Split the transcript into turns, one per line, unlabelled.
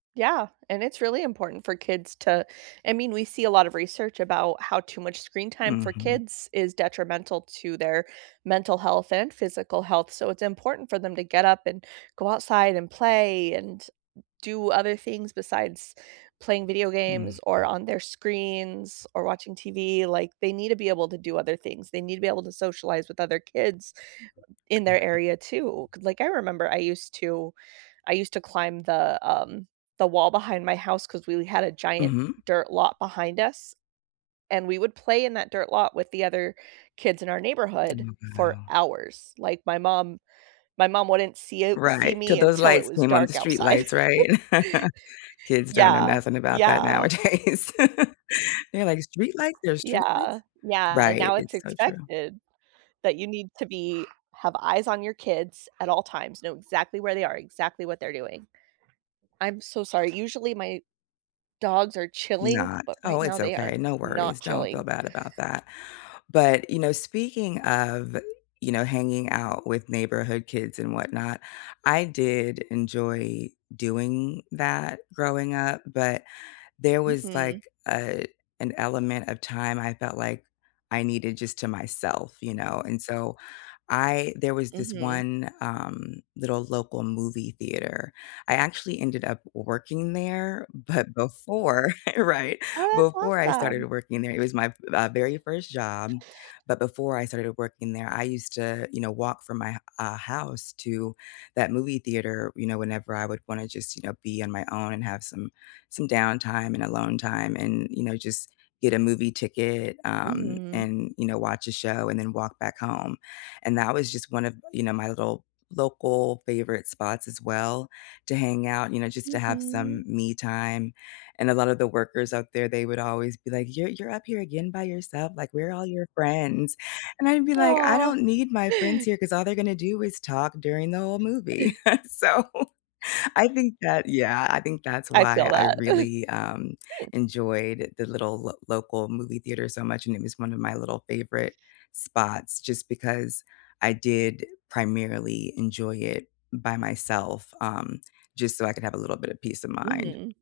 Yeah, and it's really important for kids to I mean, we see a lot of research about how too much screen time for
Mhm.
kids is detrimental to their mental health and physical health, so it's important for them to get up and go outside and play and do other things besides playing video games or
Mhm.
on their screens or watching TV, like, they need to be able to do other things, they need to be able to socialize with other kids in their
Right.
area too, 'cause, like, I remember I used to I used to climb the, um, the wall behind my house 'cause we had a giant
Mhm.
dirt lot behind us, and we would play in that dirt lot with the other kids in our
Oh
neighborhood for
wow.
hours, like, my mom my mom wouldn't see a see
Right, till
me
those
until it
lights
was
came on, the
dark
street
outside.
lights, right? Kids don't know
Yeah,
nothing about that
yeah.
nowadays. They're like "Street lights? There's street
Yeah,
lights?"
yeah, and
Right,
now it's
it's so true.
expected that you need to be have eyes on your kids at all times, know exactly where they are, exactly what they're doing. I'm so sorry, usually my dogs are chilling,
Not
but
Oh,
right
it's
now they are
okay, no worries,
not
don't feel
chilling.
bad about that. But, you know, speaking of, you know, hanging out with neighborhood kids and whatnot, I did enjoy doing that growing up, but there was,
Mhm.
like, a an element of time I felt like I needed just to myself, you know, and so I there was this
Mhm.
one, um, little local movie theater. I actually ended up working there, but before Right,
Oh,
before
that's
I started
awesome!
working there, it was my, v very first job, but before I started working there I used to, you know, walk from my h uh, house to that movie theater, you know, whenever I would wanna just, you know, be on my own and have some, some downtime and alone time, and, you know, just get a movie ticket, um,
Mhm.
and, you know, watch a show and then walk back home. And that was just one of, you know, my little local favorite spots as well, to hang out, you know, just to have
Mhm.
some me time, and a lotta the workers out there, they would always be like, "You're you're up here again by yourself?" Like, "Where are all your friends?" And I'd be like, "I
Aw.
don't need my friends here 'cause all they're gonna do is talk during the whole movie," so, I think that yeah, I think that's
I feel
why I
that.
really, um, enjoyed the little lo local movie theater so much, and it was one of my little favorite spots, just because I did primarily enjoy it by myself, um, just so I could have a little bit of peace of mind.
Mhm.